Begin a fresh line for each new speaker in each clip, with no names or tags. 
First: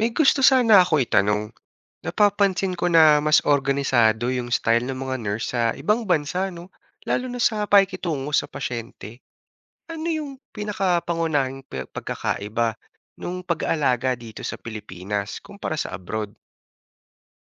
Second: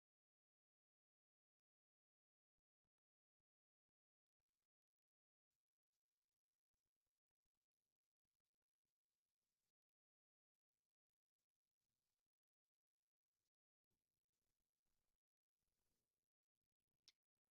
May gusto sana ako itanong. Napapansin ko na mas organisado yung style ng mga nurse sa ibang bansa, no? Lalo na sa pakikitungo sa pasyente. Ano yung pinakapangunahing pagkakaiba nung pag-aalaga dito sa Pilipinas kumpara sa abroad?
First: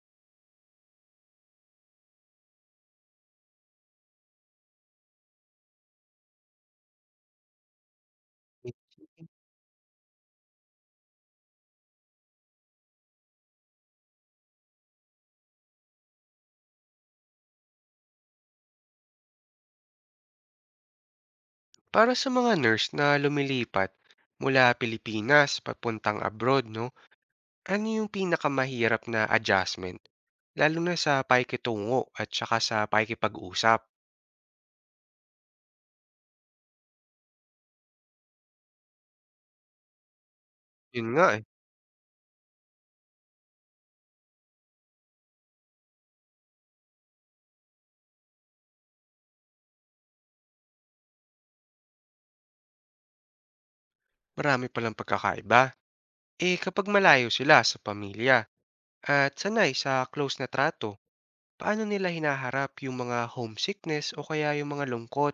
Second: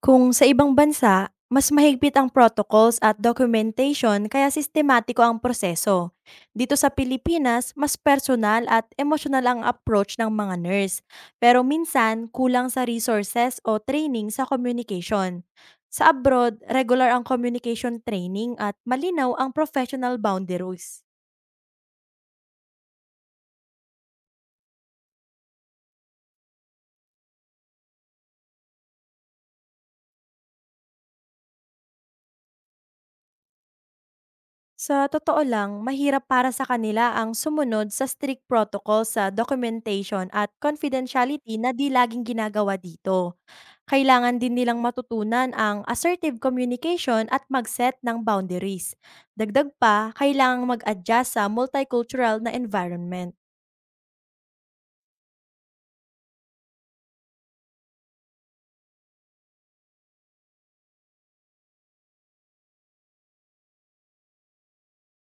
Kung sa ibang bansa, mas mahigpit ang protocols at documentation kaya sistematiko ang proseso. Dito sa Pilipinas, mas personal at emotional ang approach ng mga nurse. Pero minsan, kulang sa resources o training sa communication. Sa abroad, regular ang communication training at malinaw ang professional boundaries.
Para sa mga nurse na lumilipat mula Pilipinas papuntang abroad, no? Ano yung pinakamahirap na adjustment? Lalo na sa pakikitungo at saka sa pakikipag-usap.
Sa totoo lang, mahirap para sa kanila ang sumunod sa strict protocol sa documentation at
Yun nga eh.
confidentiality na di laging ginagawa dito. Kailangan din nilang matutunan ang assertive communication at mag-set ng boundaries. Dagdag pa, kailangang mag-adjust sa multicultural na environment.
Marami palang pagkakaiba. Eh kapag malayo sila sa pamilya at sanay sa close na trato, paano nila hinaharap yung mga homesickness o kaya yung mga lungkot?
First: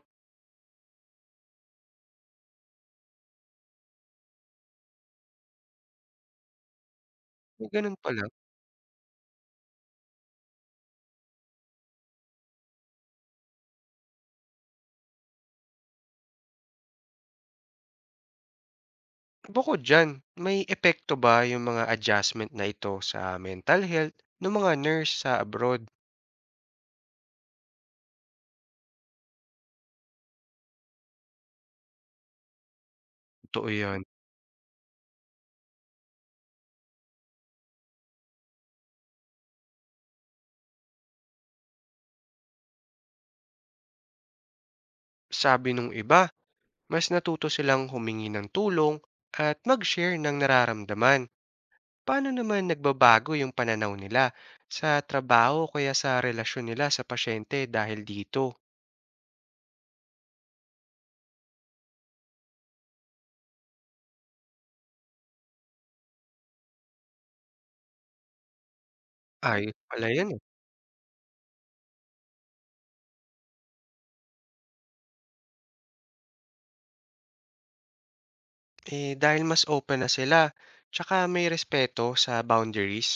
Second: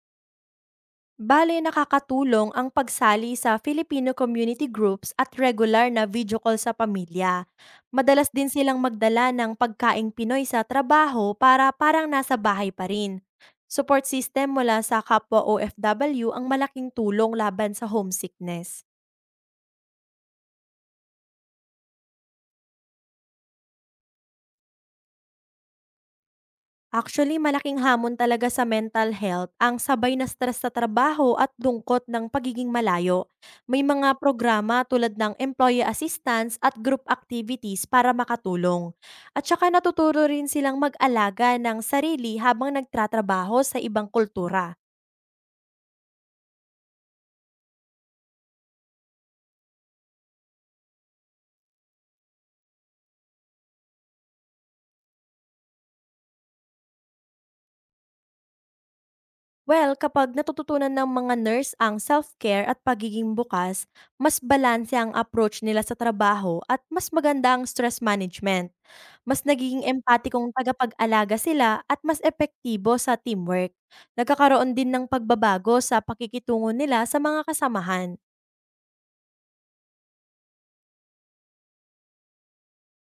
Bale, nakakatulong ang pagsali sa Filipino community groups at regular na video call sa pamilya.
Eh, ganun pala.
Madalas din silang magdala ng pagkaing Pinoy sa trabaho para parang nasa bahay pa rin. Support system mula sa kapwa OFW ang malaking tulong laban sa homesickness.
Bukod dyan, may epekto ba yung mga adjustment na ito sa mental health ng mga nurse sa abroad?
Actually, malaking hamon talaga sa mental health ang sabay na stress sa trabaho at lungkot ng pagiging malayo.
Totoo
May
yun.
mga programa tulad ng employee assistance at group activities para makatulong. At saka natuturo rin silang mag-alaga ng sarili habang nagtratrabaho sa ibang kultura.
Sabi nung iba, mas natuto silang humingi ng tulong at mag-share ng nararamdaman. Paano naman nagbabago yung pananaw nila sa trabaho o kaya sa relasyon nila sa pasyente dahil dito?
Well, kapag natututunan ng mga nurse ang self-care at pagiging bukas, mas balanse ang approach nila sa trabaho at mas maganda ang stress management. Mas
Ayos
nagiging
pala yan eh.
empatikong tagapag-alaga sila at mas epektibo sa teamwork. Nagkakaroon din ng pagbabago sa pakikitungo nila sa mga kasamahan.
Eh, dahil mas open na sila, tsaka may respeto sa boundaries,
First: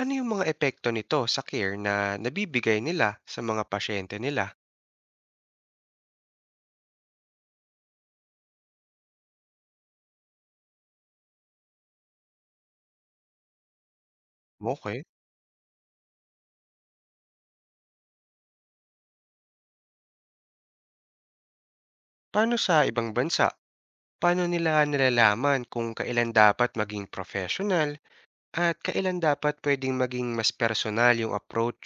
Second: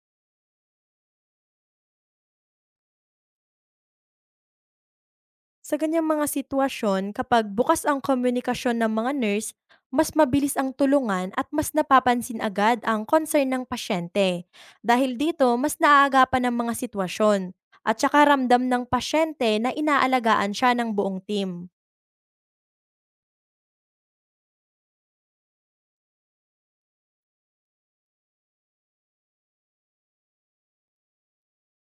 ano yung mga epekto nito sa care na nabibigay nila sa mga pasyente nila?
Sa ganyang mga sitwasyon, kapag bukas ang komunikasyon ng mga nurse, mas mabilis ang tulungan at mas napapansin agad ang concern ng pasyente.
Okay.
Dahil dito, mas naaagapan ng mga sitwasyon at saka ramdam ng pasyente na inaalagaan siya ng buong team.
Paano sa ibang bansa? Paano nila nilalaman kung kailan dapat maging professional at kailan dapat pwedeng maging mas personal yung approach?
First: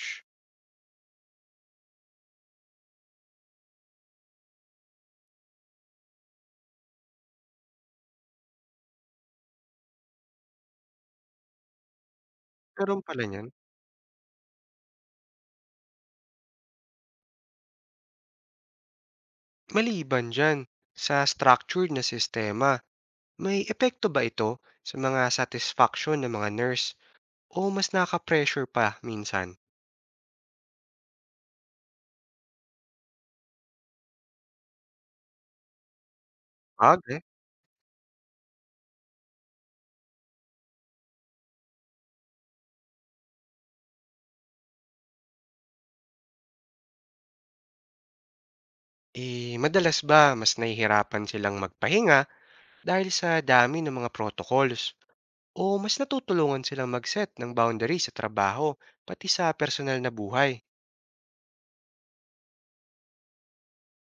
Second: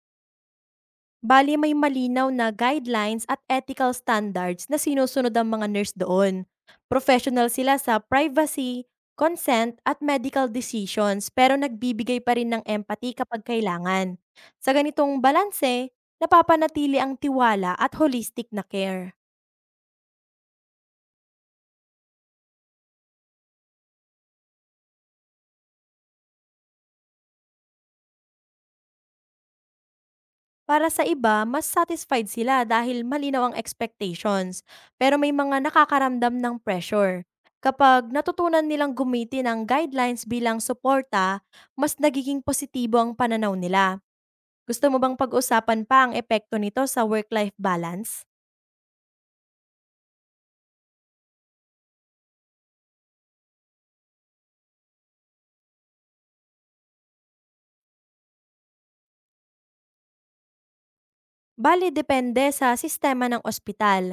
Bale may malinaw na guidelines at ethical standards na sinusunod ang mga nurse doon. Professional sila sa privacy, consent, at medical decisions pero nagbibigay pa rin ng
Karoon
empathy
pala
kapag
niyan.
kailangan. Sa ganitong balanse, napapanatili ang tiwala at holistic na care.
Maliban diyan sa structured na sistema, may epekto ba ito sa mga satisfaction ng mga nurse o mas nakaka pa minsan?
Para sa iba, mas satisfied sila dahil malinaw ang expectations, pero may mga nakakaramdam ng
Okay.
pressure. Kapag natutunan nilang gumiti ng guidelines bilang suporta, mas nagiging positibo ang pananaw nila. Gusto mo bang pag-usapan pa ang epekto nito sa work-life balance?
Eh, madalas ba mas nahihirapan silang magpahinga dahil sa dami ng mga protocols? O mas natutulungan silang mag-set ng boundaries sa trabaho pati sa personal na buhay?
Bali depende sa sistema ng ospital.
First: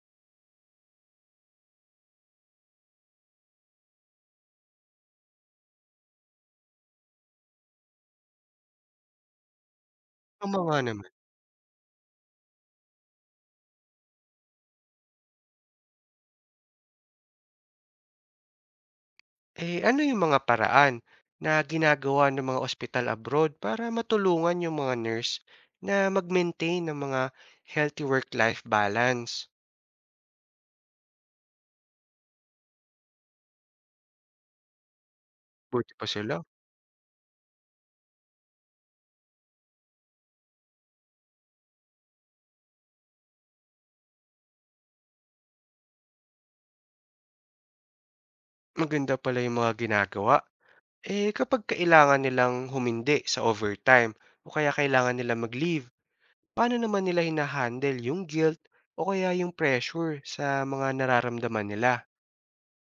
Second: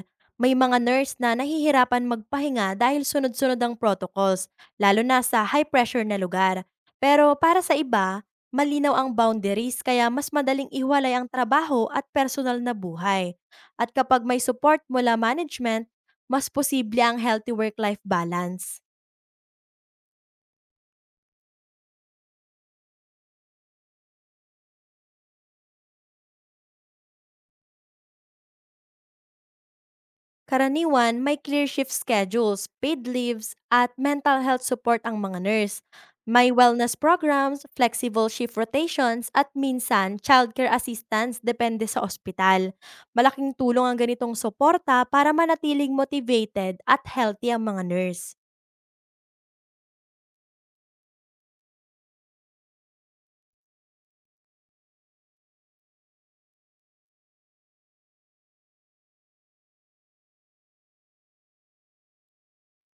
May mga nurse na nahihirapan magpahinga dahil sunod-sunod ang protocols, lalo na sa high-pressure na lugar. Pero para sa iba, malinaw ang boundaries kaya mas
Ang
madaling
mga naman.
iwalay ang trabaho at personal na buhay. At kapag may support mula management, mas posible ang healthy work-life balance.
Eh, ano yung mga paraan na ginagawa ng mga ospital abroad para matulungan yung mga nurse na mag-maintain ng mga healthy work-life balance?
Karaniwan, may clear shift schedules, paid leaves, at mental health support ang mga nurse.
Buti pa sila.
May wellness programs, flexible shift rotations, at minsan, childcare assistance depende sa ospital. Malaking tulong ang ganitong suporta para manatiling motivated at healthy ang mga nurse.
Maganda pala yung mga ginagawa. Eh, kapag kailangan nilang humindi sa overtime o kaya kailangan nila mag-leave, paano naman nila hinahandle yung guilt o kaya yung pressure sa mga nararamdaman nila?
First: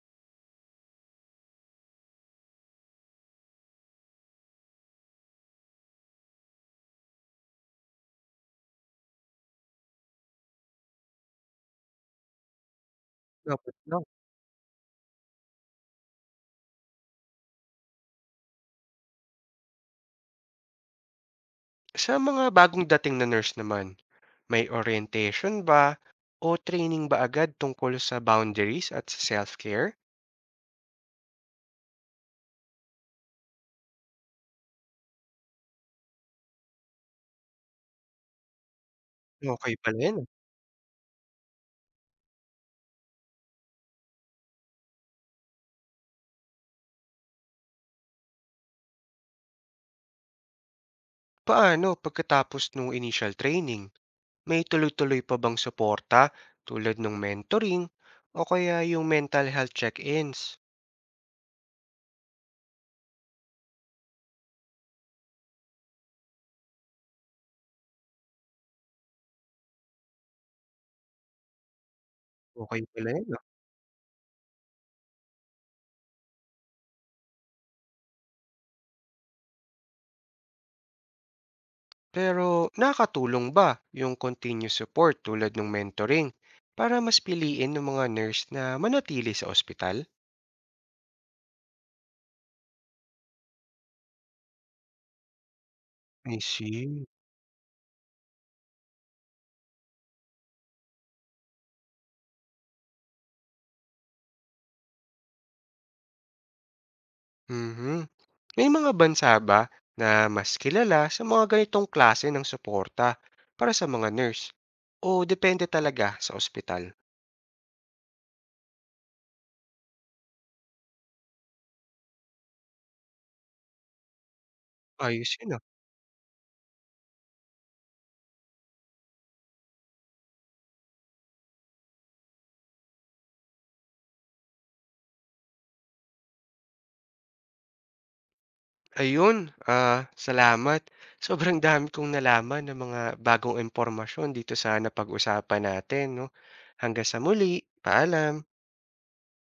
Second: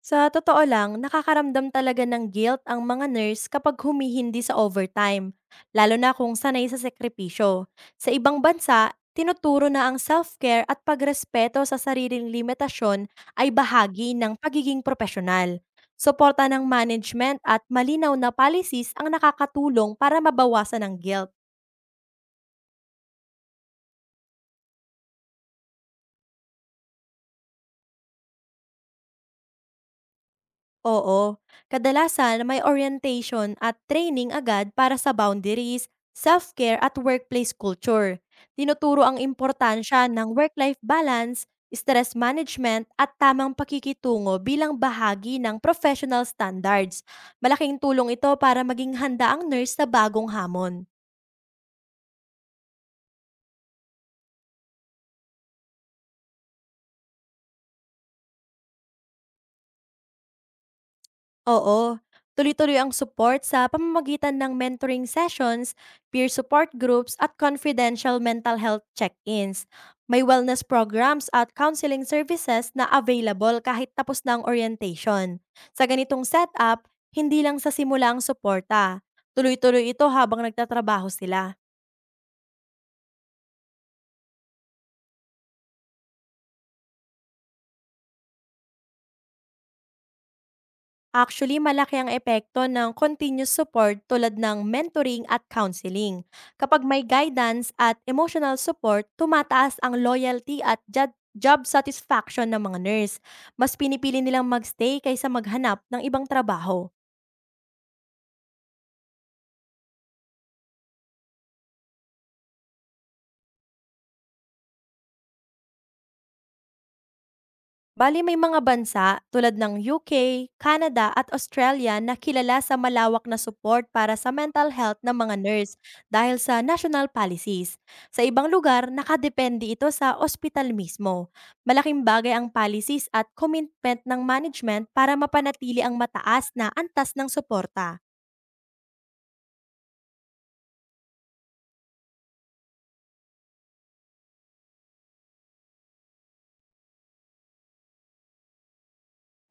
Sa totoo lang, nakakaramdam talaga ng guilt ang mga nurse kapag humihindi sa overtime, lalo na kung sanay sa sekripisyo. Sa ibang bansa, tinuturo na ang self-care at pagrespeto sa sariling limitasyon ay
Dapat lang.
bahagi ng pagiging profesional. Suporta ng management at malinaw na policies ang nakakatulong para mabawasan ang guilt.
Sa mga bagong dating na nurse naman, may orientation ba o training ba agad tungkol sa boundaries at sa self-care?
Oo. Kadalasan, may orientation at training agad para sa boundaries, self-care at workplace culture. Tinuturo ang
Okey pala
importansya
yan, ah.
ng work-life balance, stress management at tamang pakikitungo bilang bahagi ng professional standards. Malaking tulong ito para maging handa ang nurse sa bagong hamon.
Paano pagkatapos nung initial training, may tuloy-tuloy pa bang suporta tulad ng mentoring o kaya yung mental health check-ins?
Oo, tuloy-tuloy ang support sa pamamagitan ng mentoring sessions, peer support groups at confidential mental health check-ins. May wellness programs at counseling services
Okey
na
pala yan, ah.
available kahit tapos na ang orientation. Sa ganitong setup, hindi lang sa simula ang suporta. Tuloy-tuloy ito habang nagtatrabaho sila.
Pero nakatulong ba yung continuous support tulad ng mentoring para mas piliin ng mga nurse na manatili sa ospital?
Actually, malaki ang epekto ng continuous support tulad ng mentoring at counseling.
I
Kapag may
see.
guidance at emotional support, tumataas ang loyalty at job satisfaction ng mga nurse. Mas pinipili nilang magstay kaysa maghanap ng ibang trabaho.
Mhm. May mga bansa ba na mas kilala sa mga ganitong klase ng suporta para sa mga nurse? O depende talaga sa ospital?
Bali may mga bansa tulad ng UK, Canada at Australia na kilala sa malawak na support para sa mental health ng
Ayos
mga
yun ah.
nurse dahil sa national policies. Sa ibang lugar, nakadepende ito sa ospital mismo. Malaking bagay ang policies at commitment ng management para mapanatili ang mataas na antas ng suporta.
Ayun, ah, salamat. Sobrang dami kong nalaman ng mga bagong impormasyon dito sa napag-usapan natin. No? Hanggang sa muli, paalam.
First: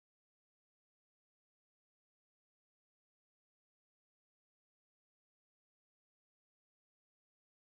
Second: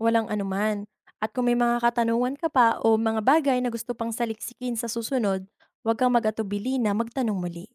Walang anuman. At kung may mga katanungan ka pa o mga bagay na gusto pang saliksikin sa susunod, huwag kang mag-atubili na magtanong muli.